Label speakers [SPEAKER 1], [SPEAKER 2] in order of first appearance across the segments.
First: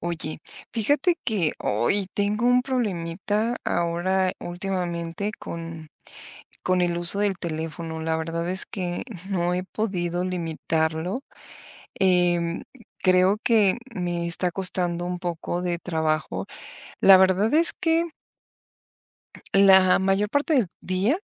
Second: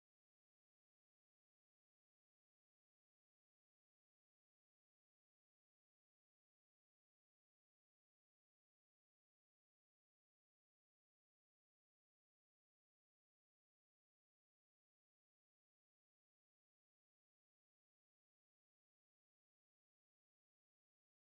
[SPEAKER 1] Oye, fíjate que hoy tengo un problemita ahora últimamente con el uso del teléfono. La verdad es que no he podido limitarlo. Em, Creo que me está costando un poco de trabajo. La verdad es que la mayor parte del día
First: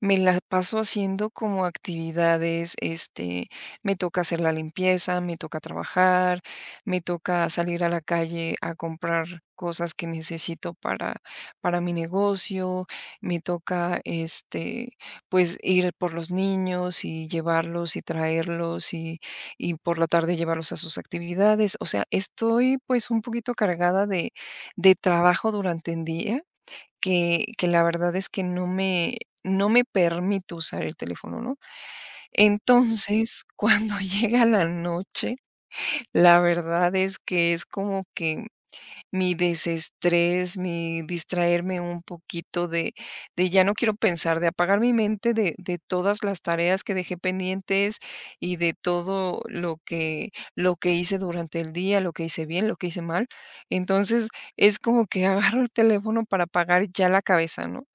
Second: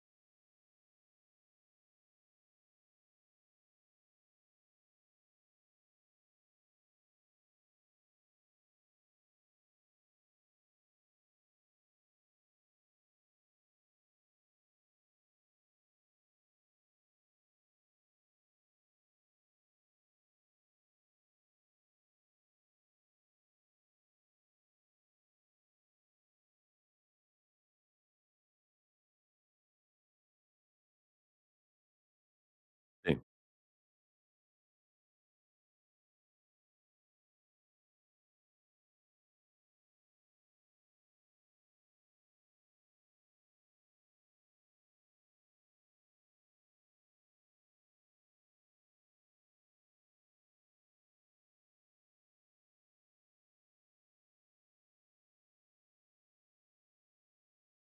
[SPEAKER 1] me la paso haciendo como actividades, me toca hacer la limpieza, me toca trabajar, me toca salir a la calle a comprar cosas que necesito para mi negocio, me toca, pues ir por los niños y llevarlos y traerlos y por la tarde llevarlos a sus actividades. O sea, estoy pues un poquito cargada de trabajo durante el día que la verdad es que no me permito usar el teléfono, ¿no? Entonces, cuando llega la noche, la verdad es que es como que mi desestrés, mi distraerme un poquito de ya no quiero pensar, de apagar mi mente de todas las tareas que dejé pendientes y de todo lo que hice durante el día, lo que hice bien, lo que hice mal. Entonces, es como que agarro el teléfono para apagar ya la cabeza, ¿no?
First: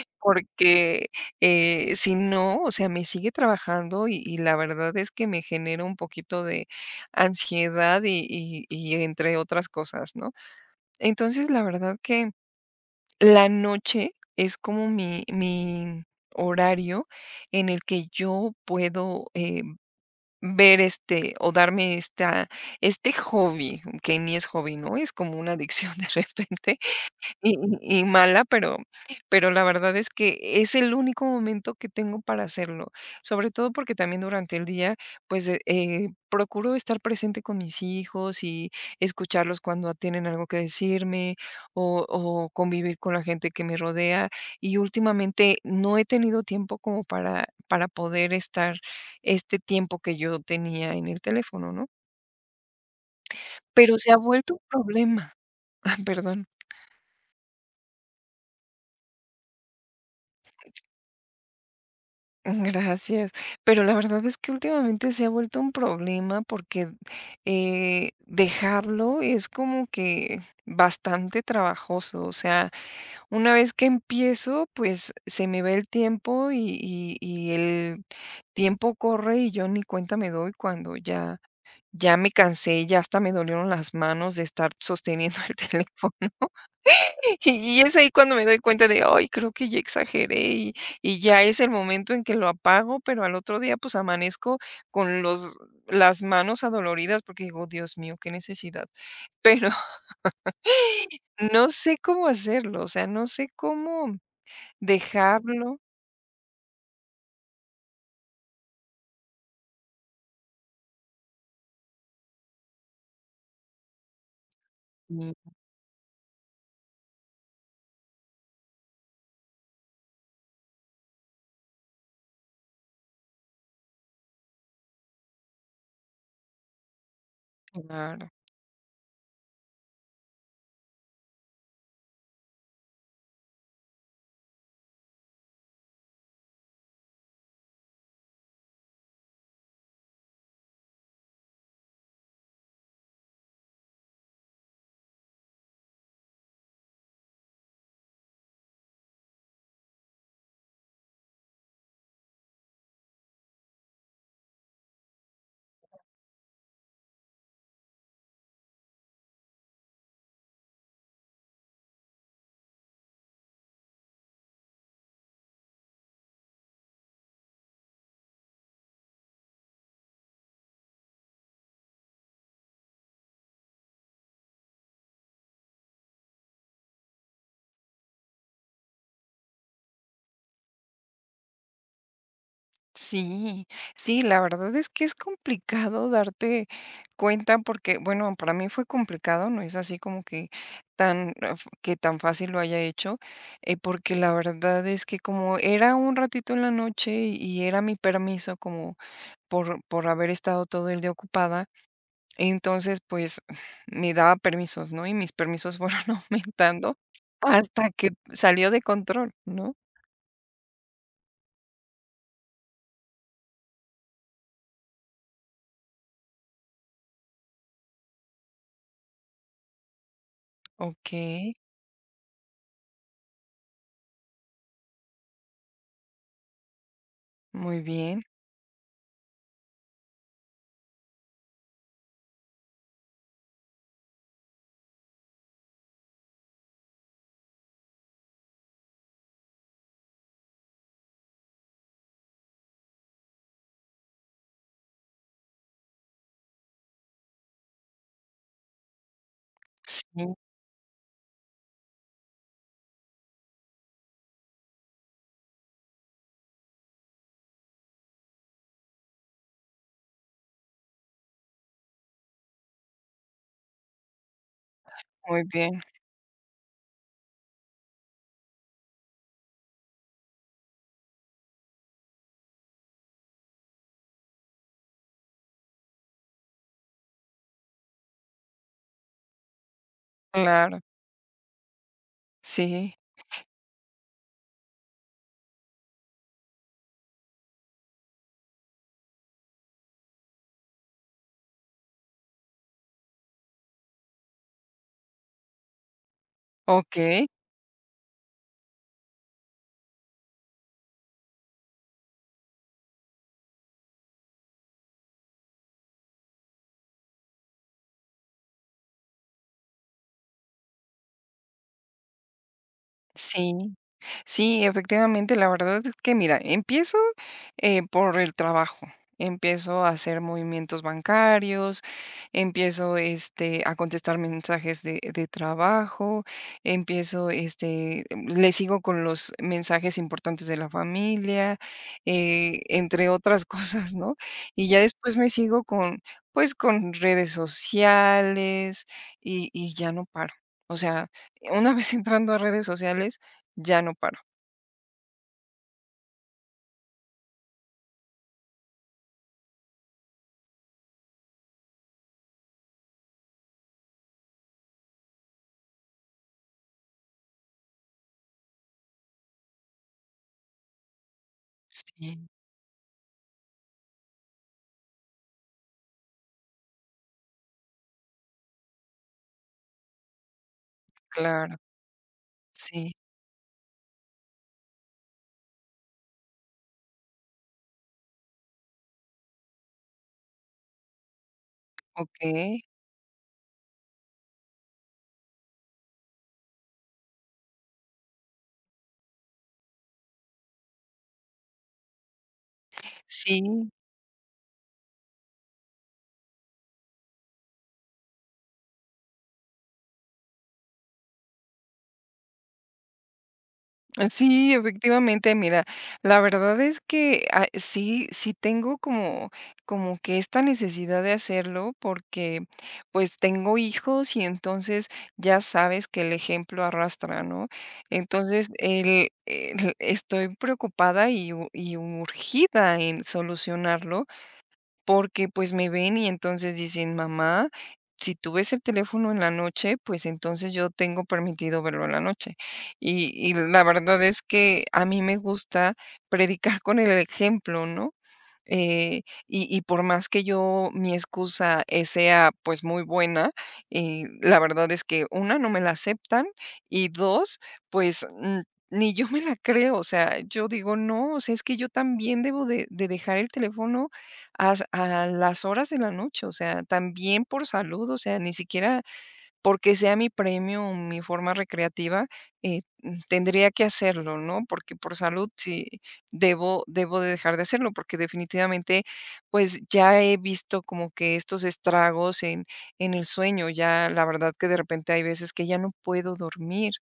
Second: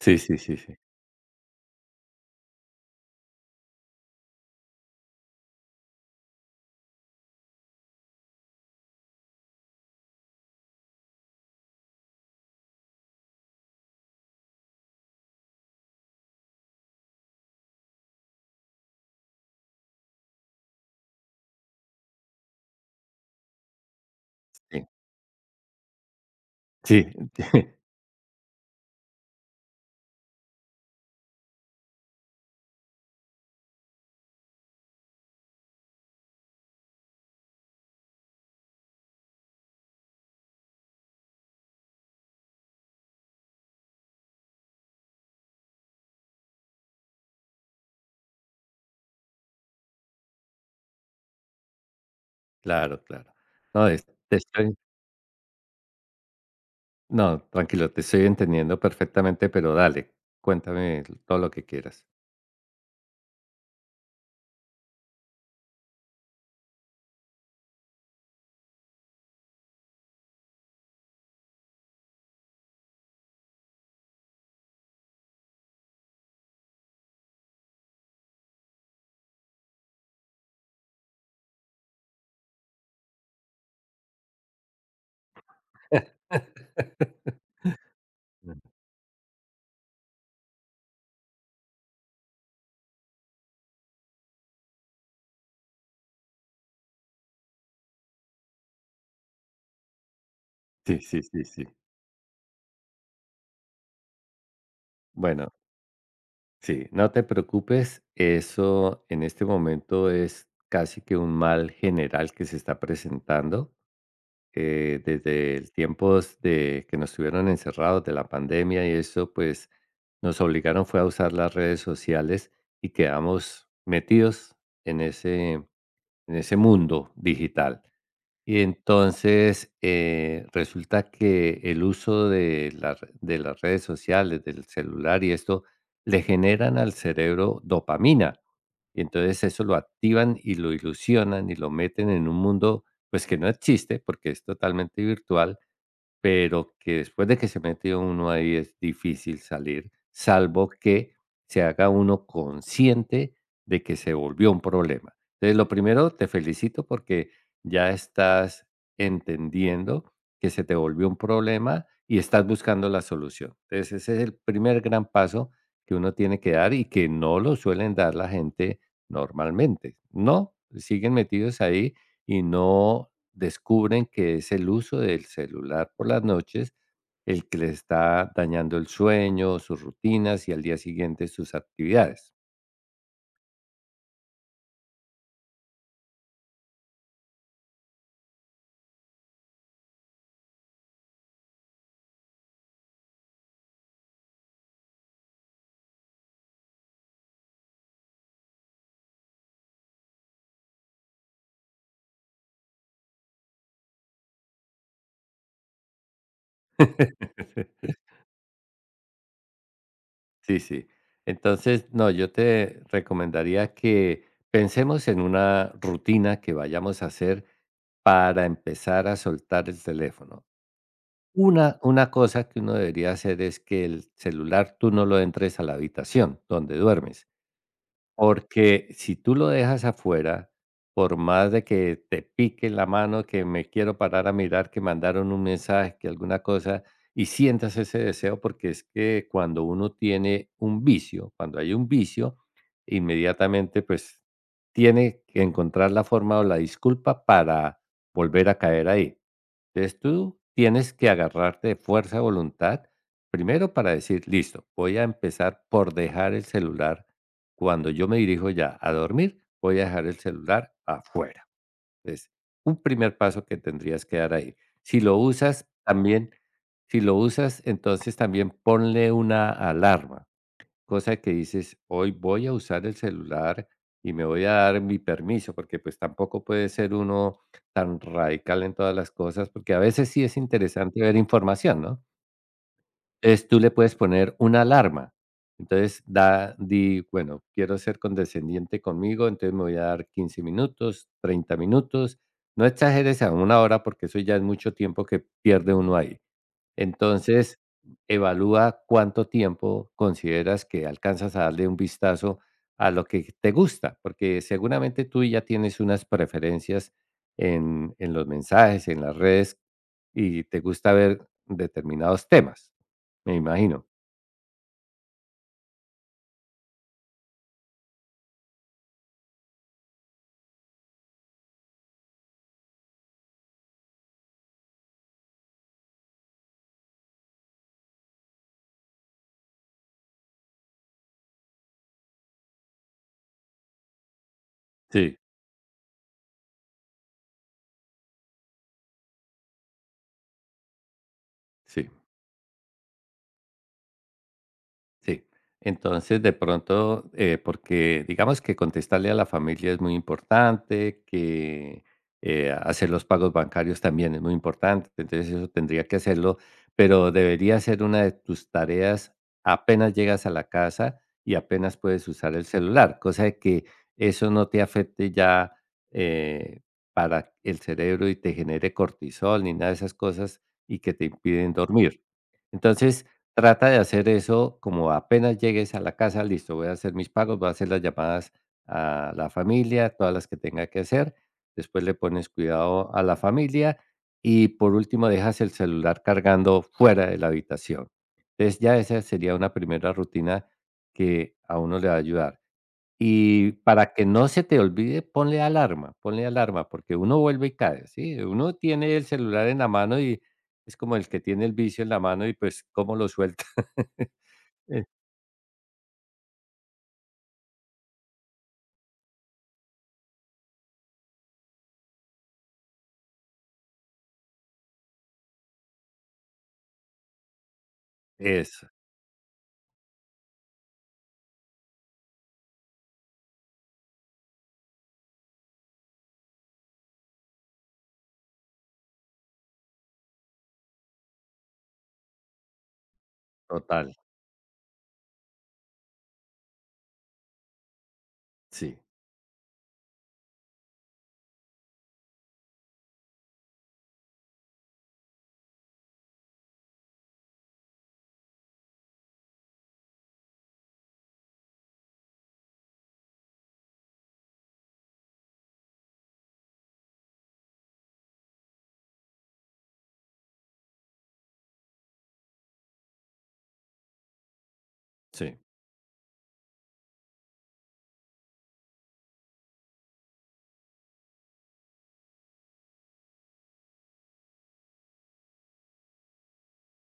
[SPEAKER 2] Sí, sí, sí, sí, sí,
[SPEAKER 1] Porque, si no, o sea, me sigue trabajando y la verdad es que me genera un poquito de ansiedad y entre otras cosas, ¿no? Entonces, la verdad que la noche es como mi horario en el que yo puedo, ver, o darme esta este hobby, que ni es hobby,
[SPEAKER 2] sí,
[SPEAKER 1] ¿no? Es como una adicción de repente. Y y mala, pero la verdad es que es el único momento que tengo para hacerlo, sobre todo porque también durante el día, pues, procuro estar presente con mis hijos y escucharlos cuando tienen algo que decirme o convivir con la gente que me rodea. Y últimamente no he tenido tiempo como para poder estar este tiempo que yo tenía en el teléfono, ¿no?
[SPEAKER 2] claro, claro. No,
[SPEAKER 1] Pero
[SPEAKER 2] es
[SPEAKER 1] se ha
[SPEAKER 2] te
[SPEAKER 1] vuelto un
[SPEAKER 2] estoy
[SPEAKER 1] problema. Ah, perdón.
[SPEAKER 2] no, tranquilo, te estoy entendiendo perfectamente, pero dale, cuéntame todo lo que quieras.
[SPEAKER 1] Gracias. Pero la verdad es que últimamente se ha vuelto un problema porque dejarlo es como que bastante trabajoso. O sea, una vez que empiezo, pues se me va el tiempo y el tiempo corre y yo ni cuenta me doy cuando ya, ya me cansé, ya hasta me dolieron las manos de estar sosteniendo el teléfono. Y es ahí cuando me doy
[SPEAKER 2] Ujú.
[SPEAKER 1] cuenta de, ay, creo que ya exageré y ya es el momento en que lo apago, pero al otro día, pues, amanezco con los las manos adoloridas porque digo: "Dios mío, qué necesidad". Pero
[SPEAKER 2] Sí, sí, sí, sí.
[SPEAKER 1] no sé cómo hacerlo, o sea, no sé cómo
[SPEAKER 2] Bueno,
[SPEAKER 1] dejarlo.
[SPEAKER 2] sí, no te preocupes, eso en este momento es casi que un mal general que se está presentando.
[SPEAKER 1] Mm,
[SPEAKER 2] Desde el tiempos de que nos tuvieron encerrados de la pandemia y eso, pues nos obligaron fue a usar las redes sociales y quedamos metidos en ese, en ese mundo digital.
[SPEAKER 1] claro.
[SPEAKER 2] Y entonces, resulta que el uso de la re de las redes sociales, del celular y esto, le generan al cerebro dopamina. Y entonces eso lo activan y lo ilusionan y lo meten en un mundo, pues, que no existe, porque es totalmente virtual, pero que después de que se mete uno ahí es difícil salir, salvo que se haga uno consciente de que se volvió un problema. Entonces, lo primero, te felicito porque ya estás entendiendo que se te volvió un problema y estás buscando la solución. Entonces, ese es el primer gran paso que uno tiene que dar y que no lo suelen dar la gente normalmente. No, siguen metidos ahí y no descubren que es el uso del celular por las noches el que les está dañando el sueño, sus rutinas y al día siguiente sus actividades.
[SPEAKER 1] Sí, sí, la verdad es que es complicado darte cuenta porque, bueno, para mí fue complicado, no es así como que tan, que tan fácil lo haya hecho, porque la verdad es que como era un ratito en la noche y era mi permiso como por haber estado todo el día ocupada, entonces pues me daba permisos, ¿no? Y mis permisos fueron aumentando hasta que salió de control, ¿no?
[SPEAKER 2] Sí, sí. Entonces, no, yo te recomendaría que pensemos en una rutina que vayamos a hacer para empezar a soltar el teléfono.
[SPEAKER 1] Ok,
[SPEAKER 2] Una cosa que uno debería hacer es que el celular tú no lo entres a la habitación donde duermes.
[SPEAKER 1] muy bien,
[SPEAKER 2] Porque si tú lo dejas afuera, por más de que te pique la mano, que me quiero parar a mirar, que mandaron un mensaje, que alguna cosa, y sientas ese deseo, porque es que cuando uno tiene un vicio, cuando hay un vicio, inmediatamente pues tiene que encontrar la forma o la disculpa para volver a caer ahí. Entonces,
[SPEAKER 1] sí,
[SPEAKER 2] tú tienes que agarrarte de fuerza de voluntad, primero para decir: "Listo, voy a empezar por dejar el celular cuando yo me dirijo ya a dormir, voy a dejar el celular afuera". Es un primer paso que tendrías que dar ahí. Si lo
[SPEAKER 1] muy
[SPEAKER 2] usas
[SPEAKER 1] bien.
[SPEAKER 2] también si lo usas, entonces también ponle una alarma. Cosa que dices: "Hoy voy a usar el celular y me voy a dar mi permiso", porque, pues, tampoco puede ser uno tan radical en todas las cosas, porque a veces sí es
[SPEAKER 1] Claro,
[SPEAKER 2] interesante ver información, ¿no?
[SPEAKER 1] sí,
[SPEAKER 2] Entonces, tú le puedes poner una alarma. Entonces, da di: "Bueno, quiero ser condescendiente conmigo, entonces me voy a dar 15 minutos, 30 minutos". No exageres a una hora, porque eso ya es mucho tiempo que pierde uno ahí.
[SPEAKER 1] okey,
[SPEAKER 2] Entonces, evalúa cuánto tiempo consideras que alcanzas a darle un vistazo a lo que te gusta, porque seguramente tú ya tienes unas preferencias en los mensajes, en las redes, y te gusta ver determinados temas, me
[SPEAKER 1] sí.
[SPEAKER 2] imagino.
[SPEAKER 1] Sí, efectivamente, la verdad es que mira, empiezo por el trabajo. Empiezo a hacer movimientos bancarios, empiezo a contestar mensajes de trabajo, empiezo, le sigo con los mensajes importantes de la familia, entre otras cosas, ¿no? Y ya después
[SPEAKER 2] Sí,
[SPEAKER 1] me sigo pues, con redes sociales y ya no paro. O sea, una
[SPEAKER 2] sí.
[SPEAKER 1] vez entrando a redes sociales, ya no paro.
[SPEAKER 2] Sí. Entonces, de pronto, porque digamos que contestarle a la familia es muy importante, que hacer los pagos bancarios también es muy importante, entonces eso tendría que hacerlo, pero debería ser una de tus tareas apenas llegas a la casa y apenas puedes
[SPEAKER 1] Sí,
[SPEAKER 2] usar el celular, cosa de que eso no te afecte ya eh, para el cerebro y te genere cortisol ni nada de esas cosas y que te impiden
[SPEAKER 1] claro,
[SPEAKER 2] dormir.
[SPEAKER 1] sí,
[SPEAKER 2] Entonces, trata de hacer eso como apenas llegues a la casa, listo, voy a hacer mis pagos, voy a hacer las llamadas a la familia, todas las que tenga que hacer. Después le pones
[SPEAKER 1] okey.
[SPEAKER 2] cuidado a la familia y por último dejas el celular cargando fuera de la habitación. Entonces, ya esa sería una primera rutina que a uno le va a ayudar.
[SPEAKER 1] Sí,
[SPEAKER 2] Y para que no se te olvide, ponle alarma, porque uno vuelve y cae, ¿sí? Uno tiene el celular en la mano y es como el que tiene el vicio en la mano y pues, ¿cómo lo suelta?
[SPEAKER 1] sí,
[SPEAKER 2] Eh,
[SPEAKER 1] efectivamente, mira, la verdad es que, ah, sí tengo como como que esta necesidad de hacerlo porque, pues, tengo hijos y entonces ya sabes que el ejemplo arrastra, ¿no? Entonces,
[SPEAKER 2] eso,
[SPEAKER 1] el estoy preocupada y u y urgida en solucionarlo. Porque, pues, me ven y entonces dicen: "Mamá, si tú ves el teléfono en la noche, pues, entonces yo tengo permitido verlo en la noche". Y la
[SPEAKER 2] total.
[SPEAKER 1] verdad es que a mí me gusta predicar con el ejemplo, ¿no?
[SPEAKER 2] Sí,
[SPEAKER 1] eh, y por más que yo, mi excusa sea pues muy buena, la verdad es que una, no me la aceptan y dos, pues mm, ni yo me la creo. O sea, yo digo, no, o sea, es que yo también debo de dejar el teléfono a las horas de la noche, o sea, también por salud, o sea, ni siquiera porque sea mi premio o mi forma recreativa, tendría que hacerlo, ¿no? Porque por salud
[SPEAKER 2] sí,
[SPEAKER 1] sí debo de dejar de hacerlo, porque definitivamente pues ya he visto como que estos estragos en el sueño, ya la verdad que de repente hay veces que ya no puedo dormir.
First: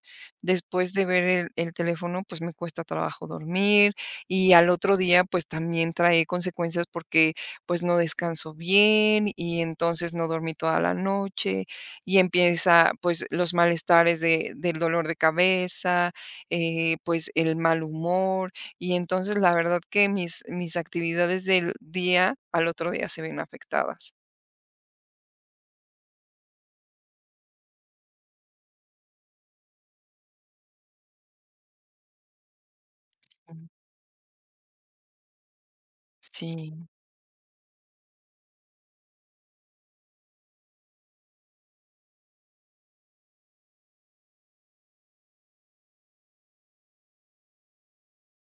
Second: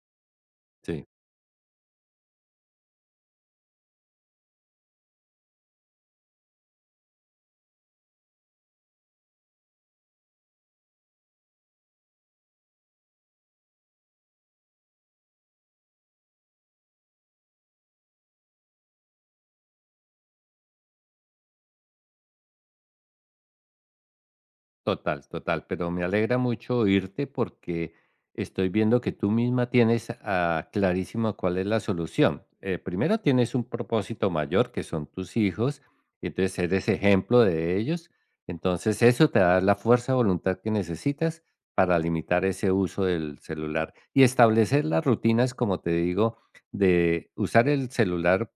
[SPEAKER 1] Después de
[SPEAKER 2] sí.
[SPEAKER 1] ver el teléfono, pues me cuesta trabajo dormir y al otro día pues también trae consecuencias porque pues no descanso bien y entonces no dormí toda la noche y empieza, pues, los malestares de del dolor de cabeza, pues, el mal humor, y entonces la verdad que mis actividades del día al otro día se ven afectadas.
[SPEAKER 2] Total, total, pero me alegra mucho oírte porque estoy viendo que tú misma tienes ah, clarísimo cuál es la solución. Primero tienes un
[SPEAKER 1] Mm,
[SPEAKER 2] propósito mayor que son tus hijos, y entonces
[SPEAKER 1] sí.
[SPEAKER 2] eres ejemplo de ellos, entonces eso te da la fuerza de voluntad que necesitas para limitar ese uso del celular y establecer las rutinas, como te digo, de usar el celular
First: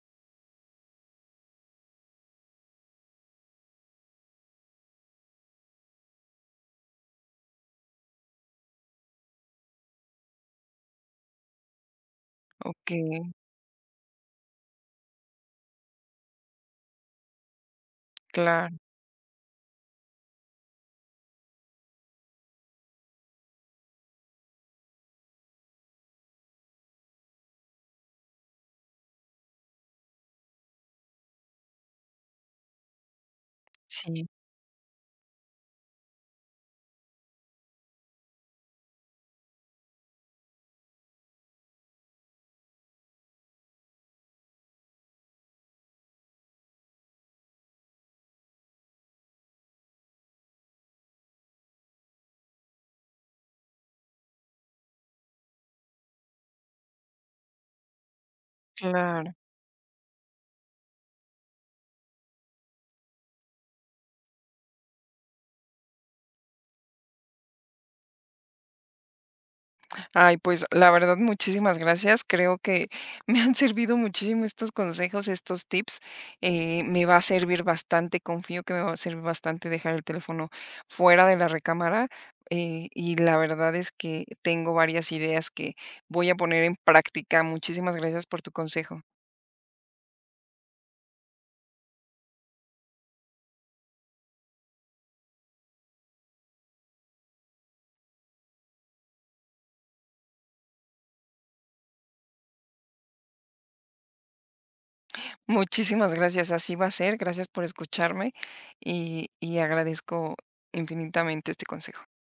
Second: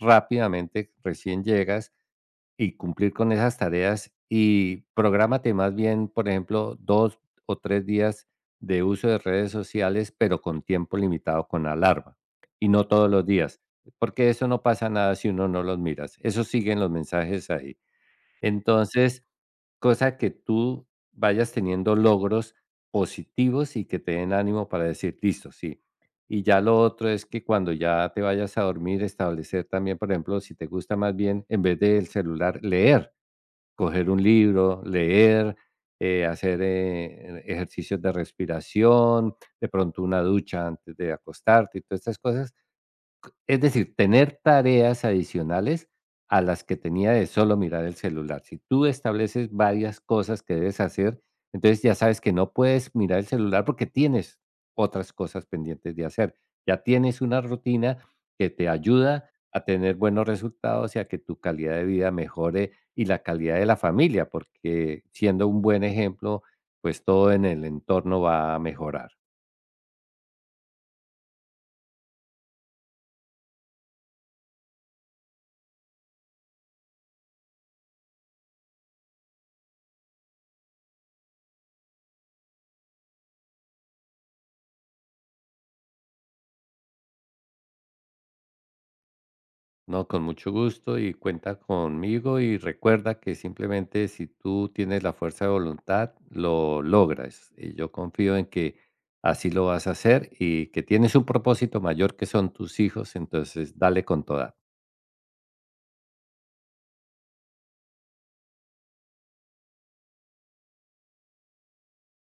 [SPEAKER 2] rápidamente, recién llegas y cumplir con esas tareas y prográmate más bien, por ejemplo, 2 o 3 días de uso de redes sociales, pero con tiempo limitado, con alarma, y no todos los
[SPEAKER 1] Okey,
[SPEAKER 2] días, porque eso no pasa nada si uno no los miras, eso siguen los mensajes ahí.
[SPEAKER 1] claro,
[SPEAKER 2] Entonces, cosa que tú vayas teniendo logros positivos y que te den ánimo para decir: "Listo, sí". Y ya lo otro es que cuando ya te vayas a dormir, establecer también, por ejemplo, si te gusta más bien, en vez del celular, leer coger un
[SPEAKER 1] sí,
[SPEAKER 2] libro, leer, hacer ejercicios de respiración, de pronto una ducha antes de acostarte y todas estas cosas es decir, tener tareas adicionales a las que tenía de solo mirar el celular. Si tú estableces varias cosas que debes hacer, entonces ya sabes que no puedes mirar el celular porque tienes otras cosas pendientes de hacer. Ya tienes una rutina que te ayuda
[SPEAKER 1] claro.
[SPEAKER 2] a tener buenos resultados y a que tu calidad de vida mejore y la calidad de la familia, porque siendo un buen ejemplo, pues todo en el entorno va a mejorar.
[SPEAKER 1] Ay, pues la verdad, muchísimas gracias. Creo que me han servido muchísimo estos consejos, estos tips. Me va a servir bastante, confío que me va a servir bastante dejar el teléfono fuera de la recámara. Eh, y la verdad es que tengo varias ideas que voy a poner en práctica. Muchísimas gracias por tu consejo.
[SPEAKER 2] No, con mucho gusto y cuenta conmigo y recuerda que simplemente si tú tienes la fuerza de voluntad, lo logras. Y yo confío en que así lo vas a hacer y que tienes un propósito mayor que son tus hijos, entonces dale con toda.
[SPEAKER 1] Muchísimas gracias, así va a ser. Gracias por escucharme y agradezco infinitamente este consejo.